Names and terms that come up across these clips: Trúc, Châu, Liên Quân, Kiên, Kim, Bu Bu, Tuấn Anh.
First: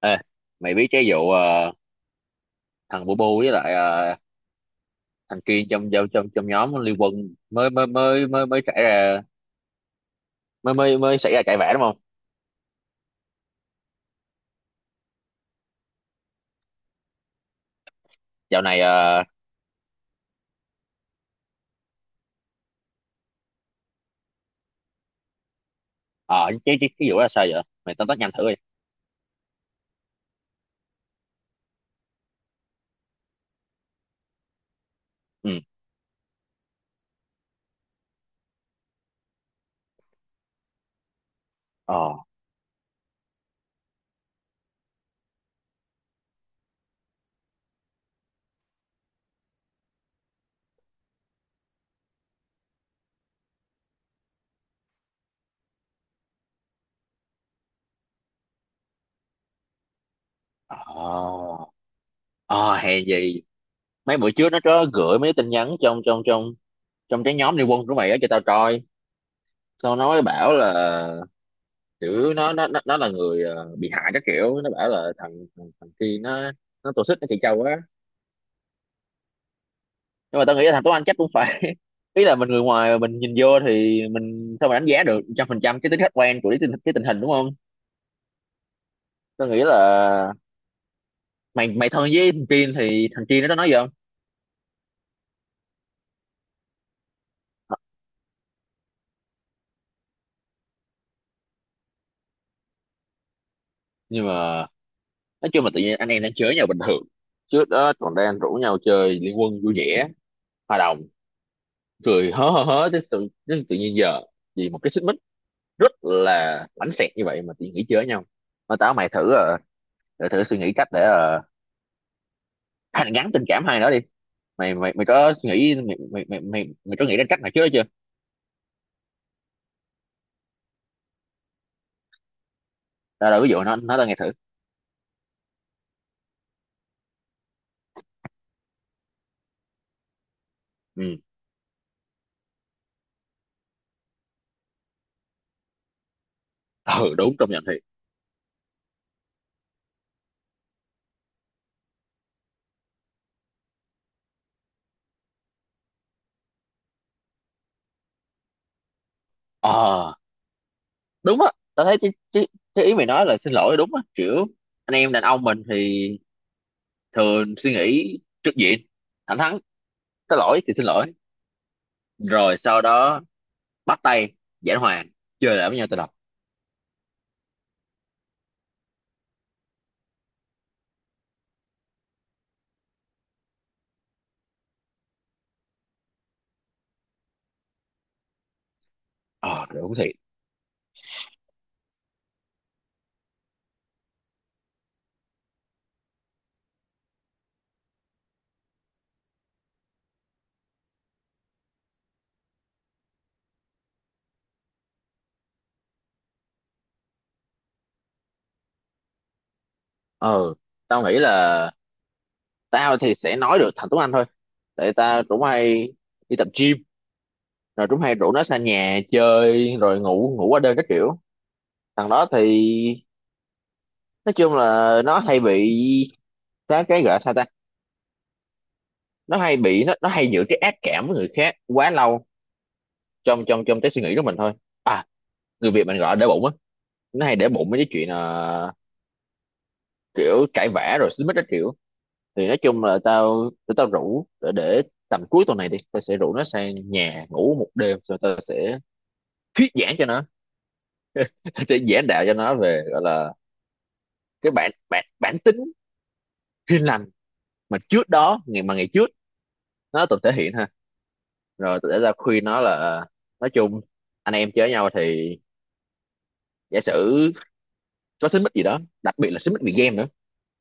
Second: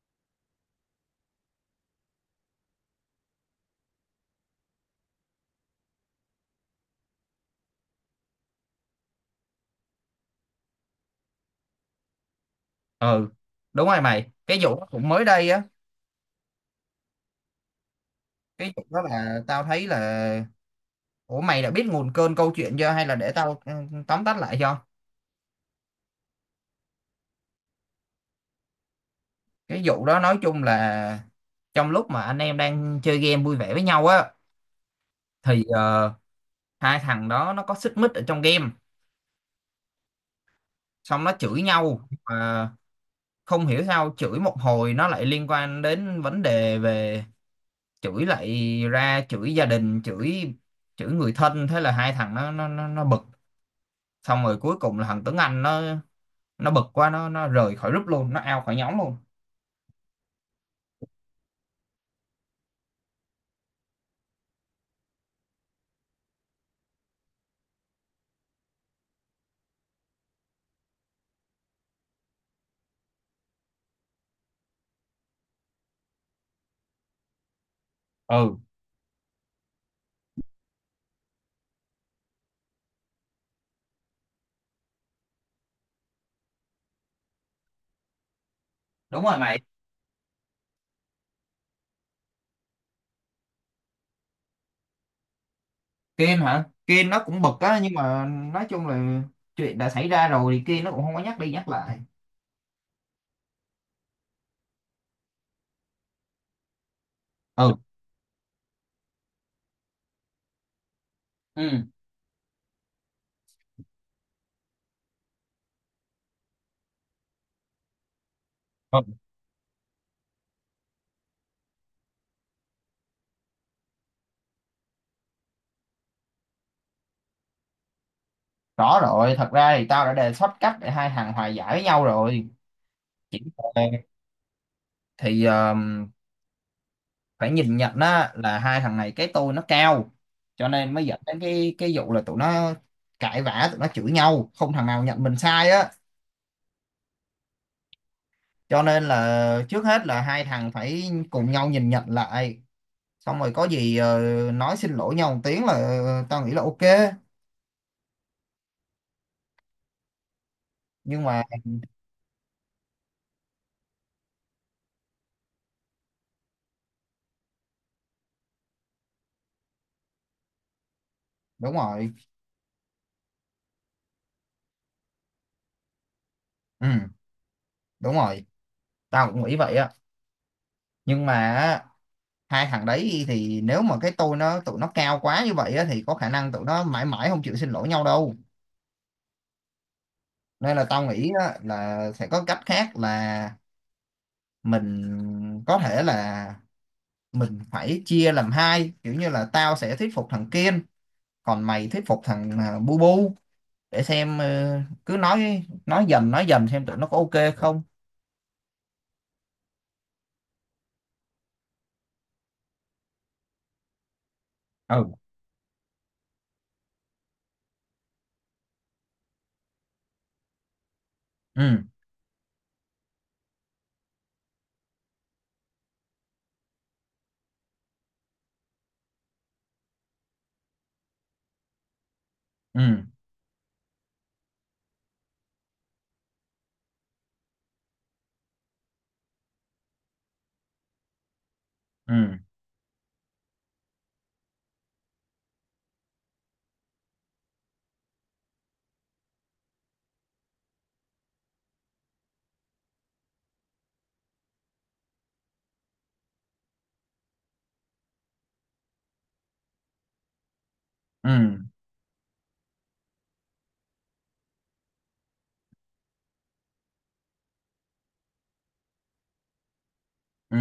Ê, mày biết cái vụ thằng Bu Bu với lại thằng Kiên trong trong trong trong nhóm Liên Quân mới mới mới mới mới xảy ra mới mới mới xảy ra cãi vã đúng không? ừ Đúng rồi mày, cái vụ đó cũng mới đây á. Dạo Cái này vụ đó ờ, là tao thấy là, ủa mày đã biết nguồn cơn câu chuyện chưa hay là để tao tóm tắt lại cho. ờ, Cái vụ đó là sao vậy? Mày tóm tắt nhanh thử đi. Cái vụ đó nói chung là trong lúc mà anh em đang chơi game vui vẻ với nhau á Ừ. thì hai thằng đó nó có xích mích ở trong game, xong nó chửi nhau Ờ. mà không hiểu sao chửi một hồi nó lại liên quan đến vấn đề về chửi, lại ra chửi gia đình, chửi chửi người thân. Thế là hai thằng nó bực, xong rồi cuối cùng là thằng Tuấn Anh nó bực quá nó rời khỏi group luôn, nó out khỏi nhóm luôn. Ờ. Ờ, hèn gì mấy bữa trước nó có gửi mấy tin nhắn trong trong trong trong cái nhóm Liên Quân của mày á cho tao coi. Xong nó mới bảo là kiểu nó là người bị hại các kiểu, nó bảo là thằng thằng, thằng Kiên nó tổ chức nó chị Châu á, Ừ nhưng mà tao nghĩ là thằng Tuấn Anh chắc cũng phải ý là mình người ngoài mà mình nhìn vô thì mình sao mà đánh giá được 100% cái tính khách quan của cái tình hình đúng không. đúng rồi Tao mày. nghĩ là mày mày thân với thằng Kiên thì thằng Kiên nó có nói gì không. Kiên hả? Kiên nó cũng bực á, nhưng mà nói chung là chuyện đã xảy ra rồi thì Kiên nó cũng không có nhắc đi nhắc lại. Nhưng mà nói chung là tự nhiên anh em đang chơi với nhau bình thường, trước Ừ. đó còn đang rủ nhau chơi liên quân vui vẻ, hòa đồng, Ừ. cười hớ hớ hớ tới tự nhiên giờ vì một cái xích mích rất là bánh xẹt như vậy mà tự nhiên nghỉ chơi với nhau. Mà Ừ, mày thử, thử suy nghĩ cách để hàn gắn tình cảm hai đó đi. Mày mày mày có nghĩ mày mày mày mày, mày có nghĩ đến cách này trước đó chưa? rõ rồi. Thật ra thì tao đã đề xuất cách để hai thằng hòa giải với nhau rồi. Tao Chỉ đâu, ví dụ nó là- tao nghe thử. thì phải nhìn nhận á là hai thằng này cái tôi nó cao, cho nên mới Ừ. dẫn đến cái vụ là tụi nó cãi vã, tụi nó chửi nhau không thằng nào nhận mình sai á. Ừ, đúng, công nhận thiệt. Cho nên là trước hết là hai thằng phải cùng nhau nhìn nhận lại, xong rồi có gì nói xin lỗi nhau một tiếng là, ờ, tao nghĩ là ok. Ờ, Nhưng đúng mà á, tao thấy cái ý mày nói là xin lỗi đúng á, kiểu anh em đàn ông mình thì thường suy nghĩ trước diện, thẳng thắn, có lỗi thì xin lỗi, đúng rồi. rồi sau đó bắt tay, giảng hòa, chơi lại với nhau từ đầu. Ừ đúng rồi, tao cũng nghĩ vậy á. Nhưng mà á, hai thằng đấy thì nếu mà cái tôi nó tụi nó cao quá như vậy á thì có khả năng tụi nó mãi mãi không chịu xin lỗi nhau đâu. Ờ, đúng thiệt. Nên là tao nghĩ á, là sẽ có cách khác là mình có thể là mình phải chia làm hai, kiểu như là tao sẽ thuyết phục thằng kiên, còn mày thuyết phục thằng bu bu, để xem cứ nói dần xem tụi nó có ok không. Ờ, tao nghĩ là tao thì sẽ nói được thành Tuấn Anh thôi, tại Ừ. tao cũng hay đi tập gym rồi Trúc hay rủ nó sang nhà chơi rồi ngủ ngủ qua đêm các kiểu. Ừ. Thằng đó thì nói chung là nó hay bị cái gọi là sao ta, nó hay giữ cái ác cảm với người khác quá lâu Ừ. trong trong trong cái suy nghĩ của mình thôi. À, người Việt mình gọi là để bụng á, nó hay để bụng mấy cái chuyện là kiểu cãi vã rồi xích mích các kiểu. Ừ. Thì nói chung là tụi tao rủ để tầm cuối tuần này đi, tao sẽ rủ nó sang nhà ngủ một đêm rồi tao sẽ thuyết giảng cho nó. Tao sẽ giảng đạo cho nó về gọi là cái bản bản bản tính hiền lành mà trước đó, ngày trước nó từng thể hiện ha. Ừ. Rồi tôi đã ra khuyên nó là nói chung anh em chơi với nhau thì giả sử có xích mích gì đó, đặc biệt là xích mích vì game nữa, Ừ.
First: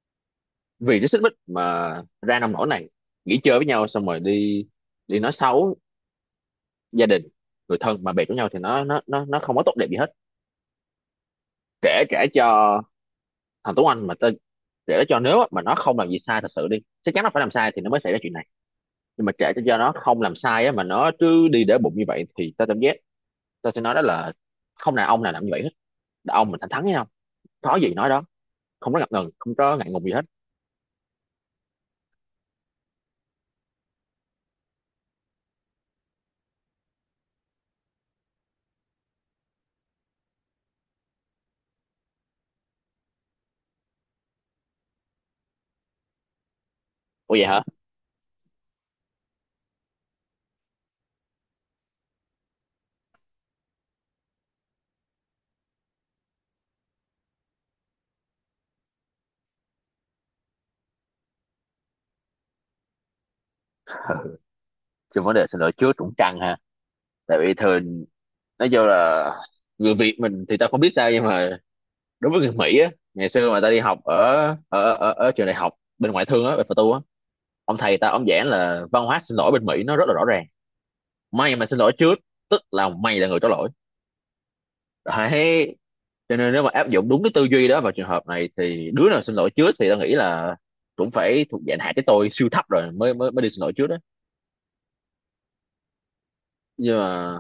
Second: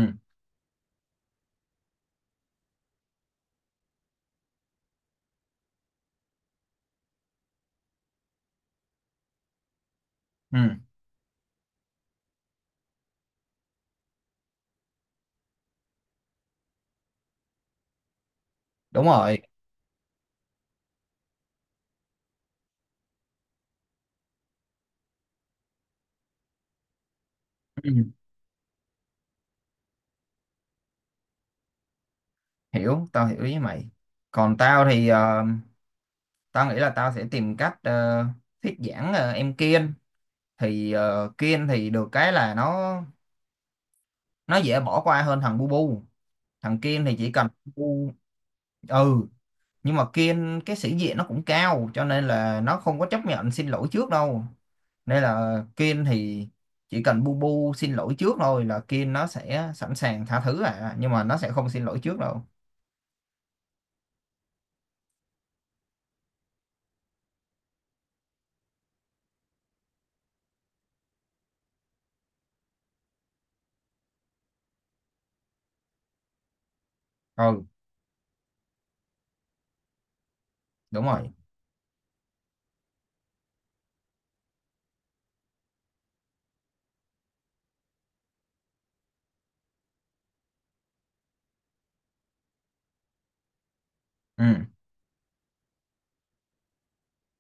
vì cái xích mích mà ra nông nỗi này, nghỉ chơi với nhau xong rồi đi đi nói xấu gia đình, người thân mà bè của nhau thì nó không có tốt đẹp gì hết. Ừ Kể Kể cho thằng Tuấn Anh mà tên, kể cho nếu á, mà nó không làm gì sai thật sự đi, chắc chắn nó phải làm sai thì nó mới xảy ra chuyện này. đúng Nhưng mà rồi. kể cho nó không làm sai á, mà nó cứ đi để bụng như vậy thì ta cảm giác tôi sẽ nói đó là không nào ông nào làm như vậy hết. Đàn ông mình thẳng thắn với nhau, nói gì nói Ừ. đó, không có ngập ngừng, không có ngại ngùng gì hết. Hiểu, tao hiểu ý mày. Còn tao thì tao nghĩ là tao sẽ tìm cách thuyết giảng, ờ, em Kiên. Thì ờ, Kiên thì được cái là nó dễ bỏ qua hơn thằng bu bu. Thằng Kiên thì chỉ Ủa, vậy cần hả? bu. Ừ. Nhưng mà Kiên cái sĩ diện nó cũng cao cho nên là nó không có chấp nhận xin lỗi trước đâu. Nên là Kiên thì chỉ cần bu bu xin lỗi trước thôi là Kiên nó sẽ sẵn sàng tha thứ. À nhưng mà nó sẽ không xin lỗi trước đâu. Chứ vấn đề xin lỗi trước cũng căng ha, tại vì thường nói vô là người Việt mình thì tao không biết sao nhưng mà đối với người Mỹ á, ngày xưa mà tao đi học ở ở trường đại học bên ngoại thương á bên Phật tu á, Ừ ông thầy tao ông giảng là văn hóa xin lỗi bên Mỹ nó rất là rõ ràng. đúng rồi. Mày mà xin lỗi trước tức là mày là người có lỗi, đấy, cho nên nếu mà áp dụng đúng cái tư duy đó vào trường hợp này thì đứa nào xin lỗi trước thì tao nghĩ là cũng phải thuộc dạng hạ cái tôi siêu thấp rồi mới mới mới đi xin lỗi trước đó. Ừ. Nhưng mà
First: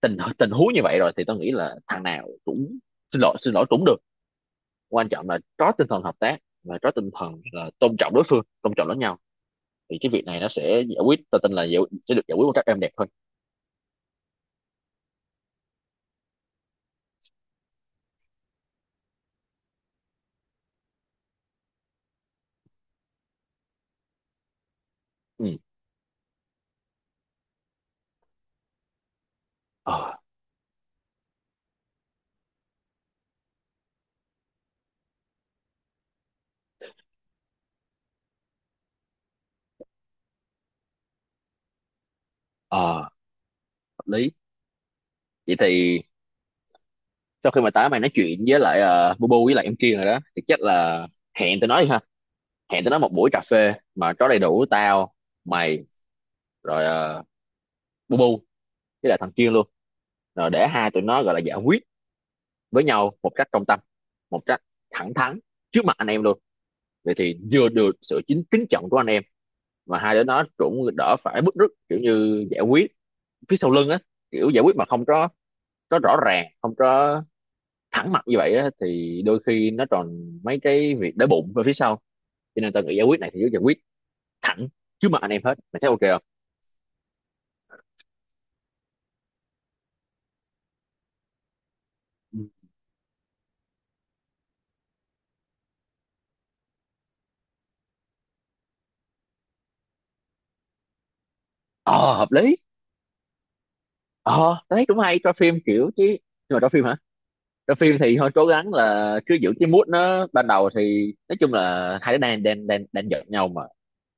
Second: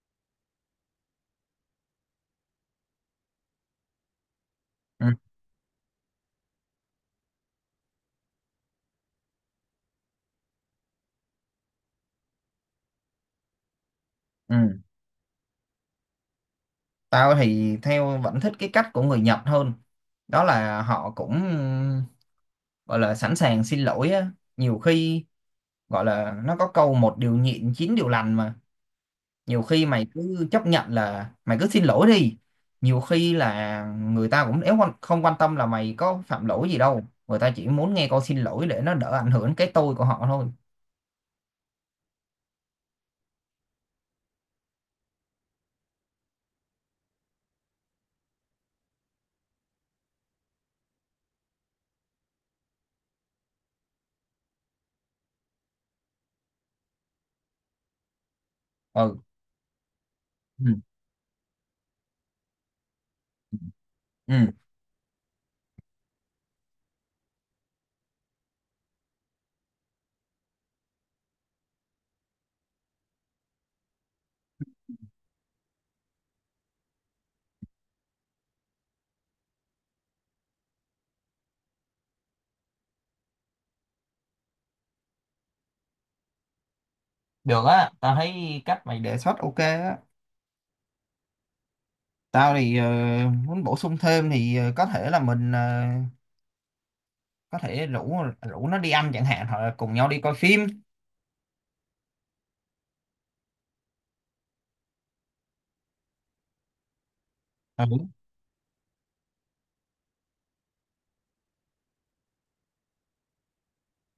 tình tình huống như vậy rồi thì tao nghĩ là thằng nào cũng xin lỗi, xin lỗi cũng được, quan Ừ. trọng là có tinh thần hợp tác và có tinh thần là tôn trọng đối phương, tôn trọng lẫn nhau thì cái việc này nó sẽ giải quyết, tao tin là sẽ được giải quyết một cách êm đẹp hơn. Ừ. Tao thì theo vẫn thích cái cách của người Nhật hơn. Đó là họ cũng gọi là sẵn sàng xin lỗi á, nhiều khi Ừ. gọi là, nó có câu một điều nhịn chín điều lành mà, nhiều khi Ờ. mày cứ chấp nhận là mày cứ xin lỗi đi. Nhiều khi là người ta cũng, nếu quan- không quan tâm là mày có phạm lỗi gì đâu, người ta chỉ muốn nghe câu xin lỗi để nó đỡ ảnh hưởng cái tôi của họ thôi. Ờ, hợp lý. Vậy thì sau khi mà mày nói chuyện với lại Bubu với lại em kia rồi đó thì chắc là hẹn tụi nó đi ha, hẹn tụi nó một buổi cà phê mà có đầy đủ tao, mày, rồi bu bu với lại Ừ. thằng Kiên luôn, rồi để Ừ. hai tụi nó gọi là giải quyết với nhau một cách công tâm, một Ừ. cách thẳng thắn, trước mặt anh em luôn. Vậy thì vừa được sự chính kính trọng của anh em, mà hai đứa nó cũng đỡ phải bứt rứt kiểu như giải quyết phía sau lưng á, kiểu giải quyết mà không có, có rõ ràng, không có thẳng mặt như vậy á thì đôi khi nó còn mấy cái việc đói bụng ở phía sau, cho nên tao nghĩ giải quyết này thì cứ giải quyết thẳng trước mặt anh em hết. Mày thấy ok không? Được á, tao thấy cách mày đề xuất ok á. Tao thì muốn bổ sung thêm thì có thể là mình, ờ, có thể rủ rủ nó đi ăn chẳng hạn, hoặc là cùng nhau đi coi phim. Ờ, hợp lý. Ờ, đấy cũng hay cho phim kiểu chứ, nhưng mà cho phim hả? Cho phim thì Ừ. thôi, cố gắng là cứ giữ cái mood nó ban đầu, thì nói chung là hai đứa đang đang đang đang giận nhau mà,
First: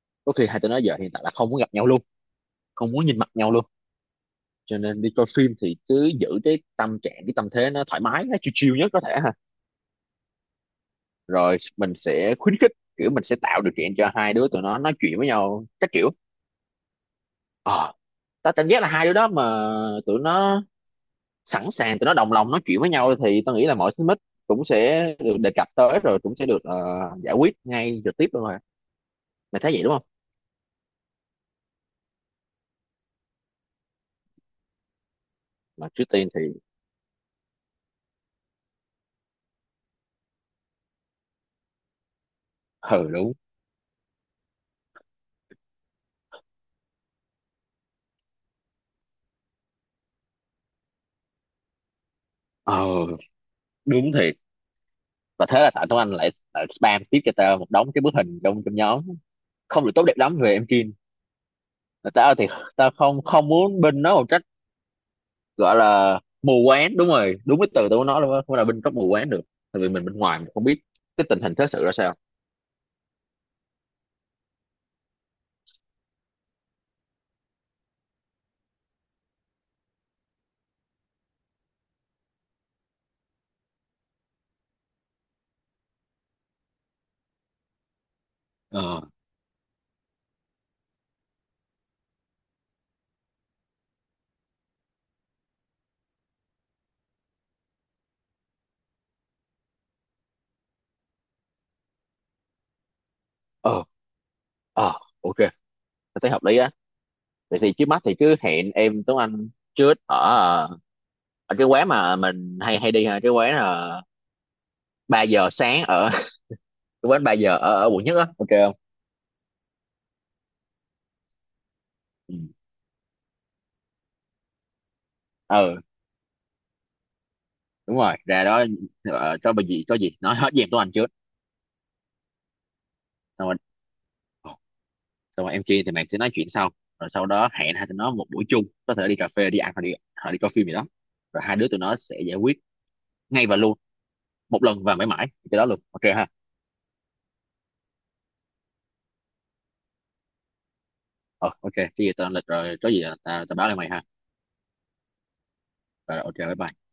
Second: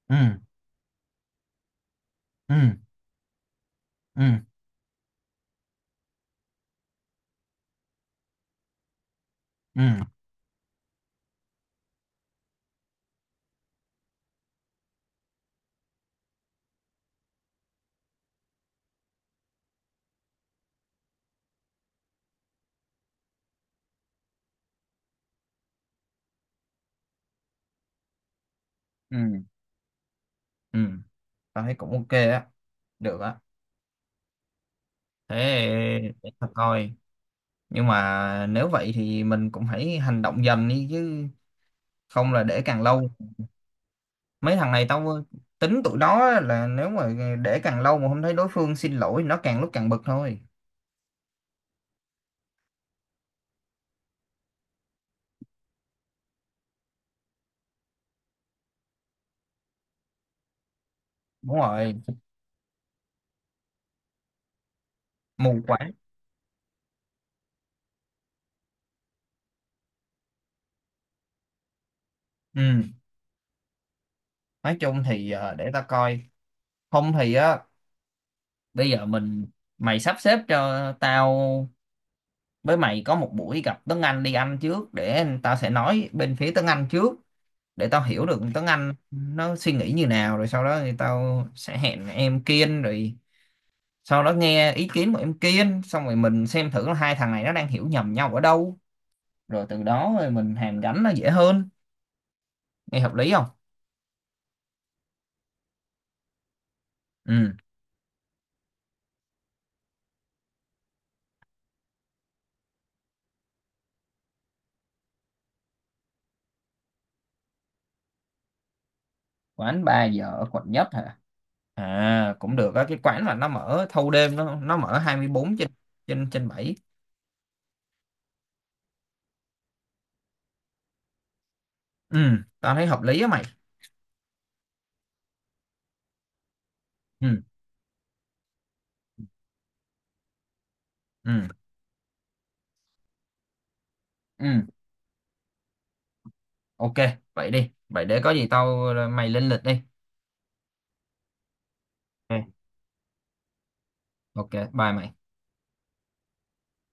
Ừ. có khi hai tụi nó giờ hiện tại là không muốn gặp nhau luôn, Ừ. không muốn nhìn mặt nhau luôn, Ừ. cho nên đi coi phim thì cứ giữ cái tâm trạng, cái tâm thế nó thoải mái, nó chill chill nhất có thể ha. Ừ. Rồi mình sẽ khuyến khích, kiểu mình sẽ tạo điều kiện cho hai đứa tụi nó nói chuyện với nhau các kiểu. ờ Tao cảm giác là hai đứa đó mà tụi nó sẵn sàng, tụi nó đồng lòng nói chuyện với nhau thì tôi nghĩ là mọi xích mích cũng sẽ được đề cập tới, rồi cũng sẽ được giải quyết ngay trực tiếp luôn rồi. Ừ. Mày thấy vậy đúng không? Ừ, tao thấy cũng ok á, được á. Mà trước Thế tiên để thì... tao coi. Nhưng mà nếu vậy thì mình cũng hãy hành động dần đi chứ, không là để càng Ừ, lâu, đúng. mấy thằng này tao tính tụi đó là nếu mà để càng lâu mà không thấy đối phương xin lỗi nó càng lúc càng bực thôi. Ờ, đúng thiệt, và thế là tại Tuấn Anh lại spam tiếp cho tao một đống cái bức hình trong trong nhóm không được tốt đẹp lắm về em Kim. Đúng rồi. Mà tao thì tao không không muốn binh nó một trách, Mù gọi quáng. là mù quáng, đúng rồi, đúng cái từ tao muốn nói luôn á, không là binh có mù quáng được, tại vì mình bên ngoài mình không biết cái tình hình thế sự ra sao. Ừ, nói chung thì, ờ, để tao coi. Không thì á, bây giờ mình, mày sắp xếp cho tao với mày có một buổi gặp Tuấn Anh đi ăn trước, để tao sẽ nói bên phía Tuấn Anh trước, để tao hiểu được tiếng Anh ờ nó suy nghĩ như nào, rồi sau đó thì tao sẽ hẹn em Kiên, rồi sau đó nghe ý kiến của em Kiên xong rồi mình xem thử là hai thằng này nó đang hiểu nhầm nhau ở đâu, rồi từ đó rồi mình hàn gắn nó dễ hơn. Nghe hợp lý không? ờ ờ ok, tao thấy hợp lý á. Ừ. Vậy thì trước mắt thì cứ hẹn em Tuấn Anh trước ở ở cái quán mà mình hay hay đi ha, cái quán là 3 giờ sáng ở cái quán 3 giờ ở quận nhất á, ok không? Quán ba giờ ở quận nhất hả? À Ừ. cũng được á, cái quán mà nó mở thâu đêm, nó mở 24 trên Ừ, trên trên bảy. đúng rồi, ra đó, cho bà gì có gì nói hết với em Tuấn Anh trước. Ừ, tao thấy hợp lý á mày. Xong rồi ờ, xong rồi em kia thì mày sẽ nói chuyện sau, rồi sau Ừ. đó hẹn hai tụi nó một buổi chung, có thể đi cà phê, đi ăn, hoặc đi coi phim gì đó, rồi Ừ. hai đứa tụi nó sẽ giải quyết ngay và luôn, Ừ. một lần và mãi mãi cái đó luôn, ok ha? Ok. Vậy đi, vậy để có gì tao mày lên lịch đi. Ờ, ok, cái gì tao lên lịch Ok, rồi có gì là tao tao báo lại mày ha. ok, bye mày. Rồi ok, bye bye.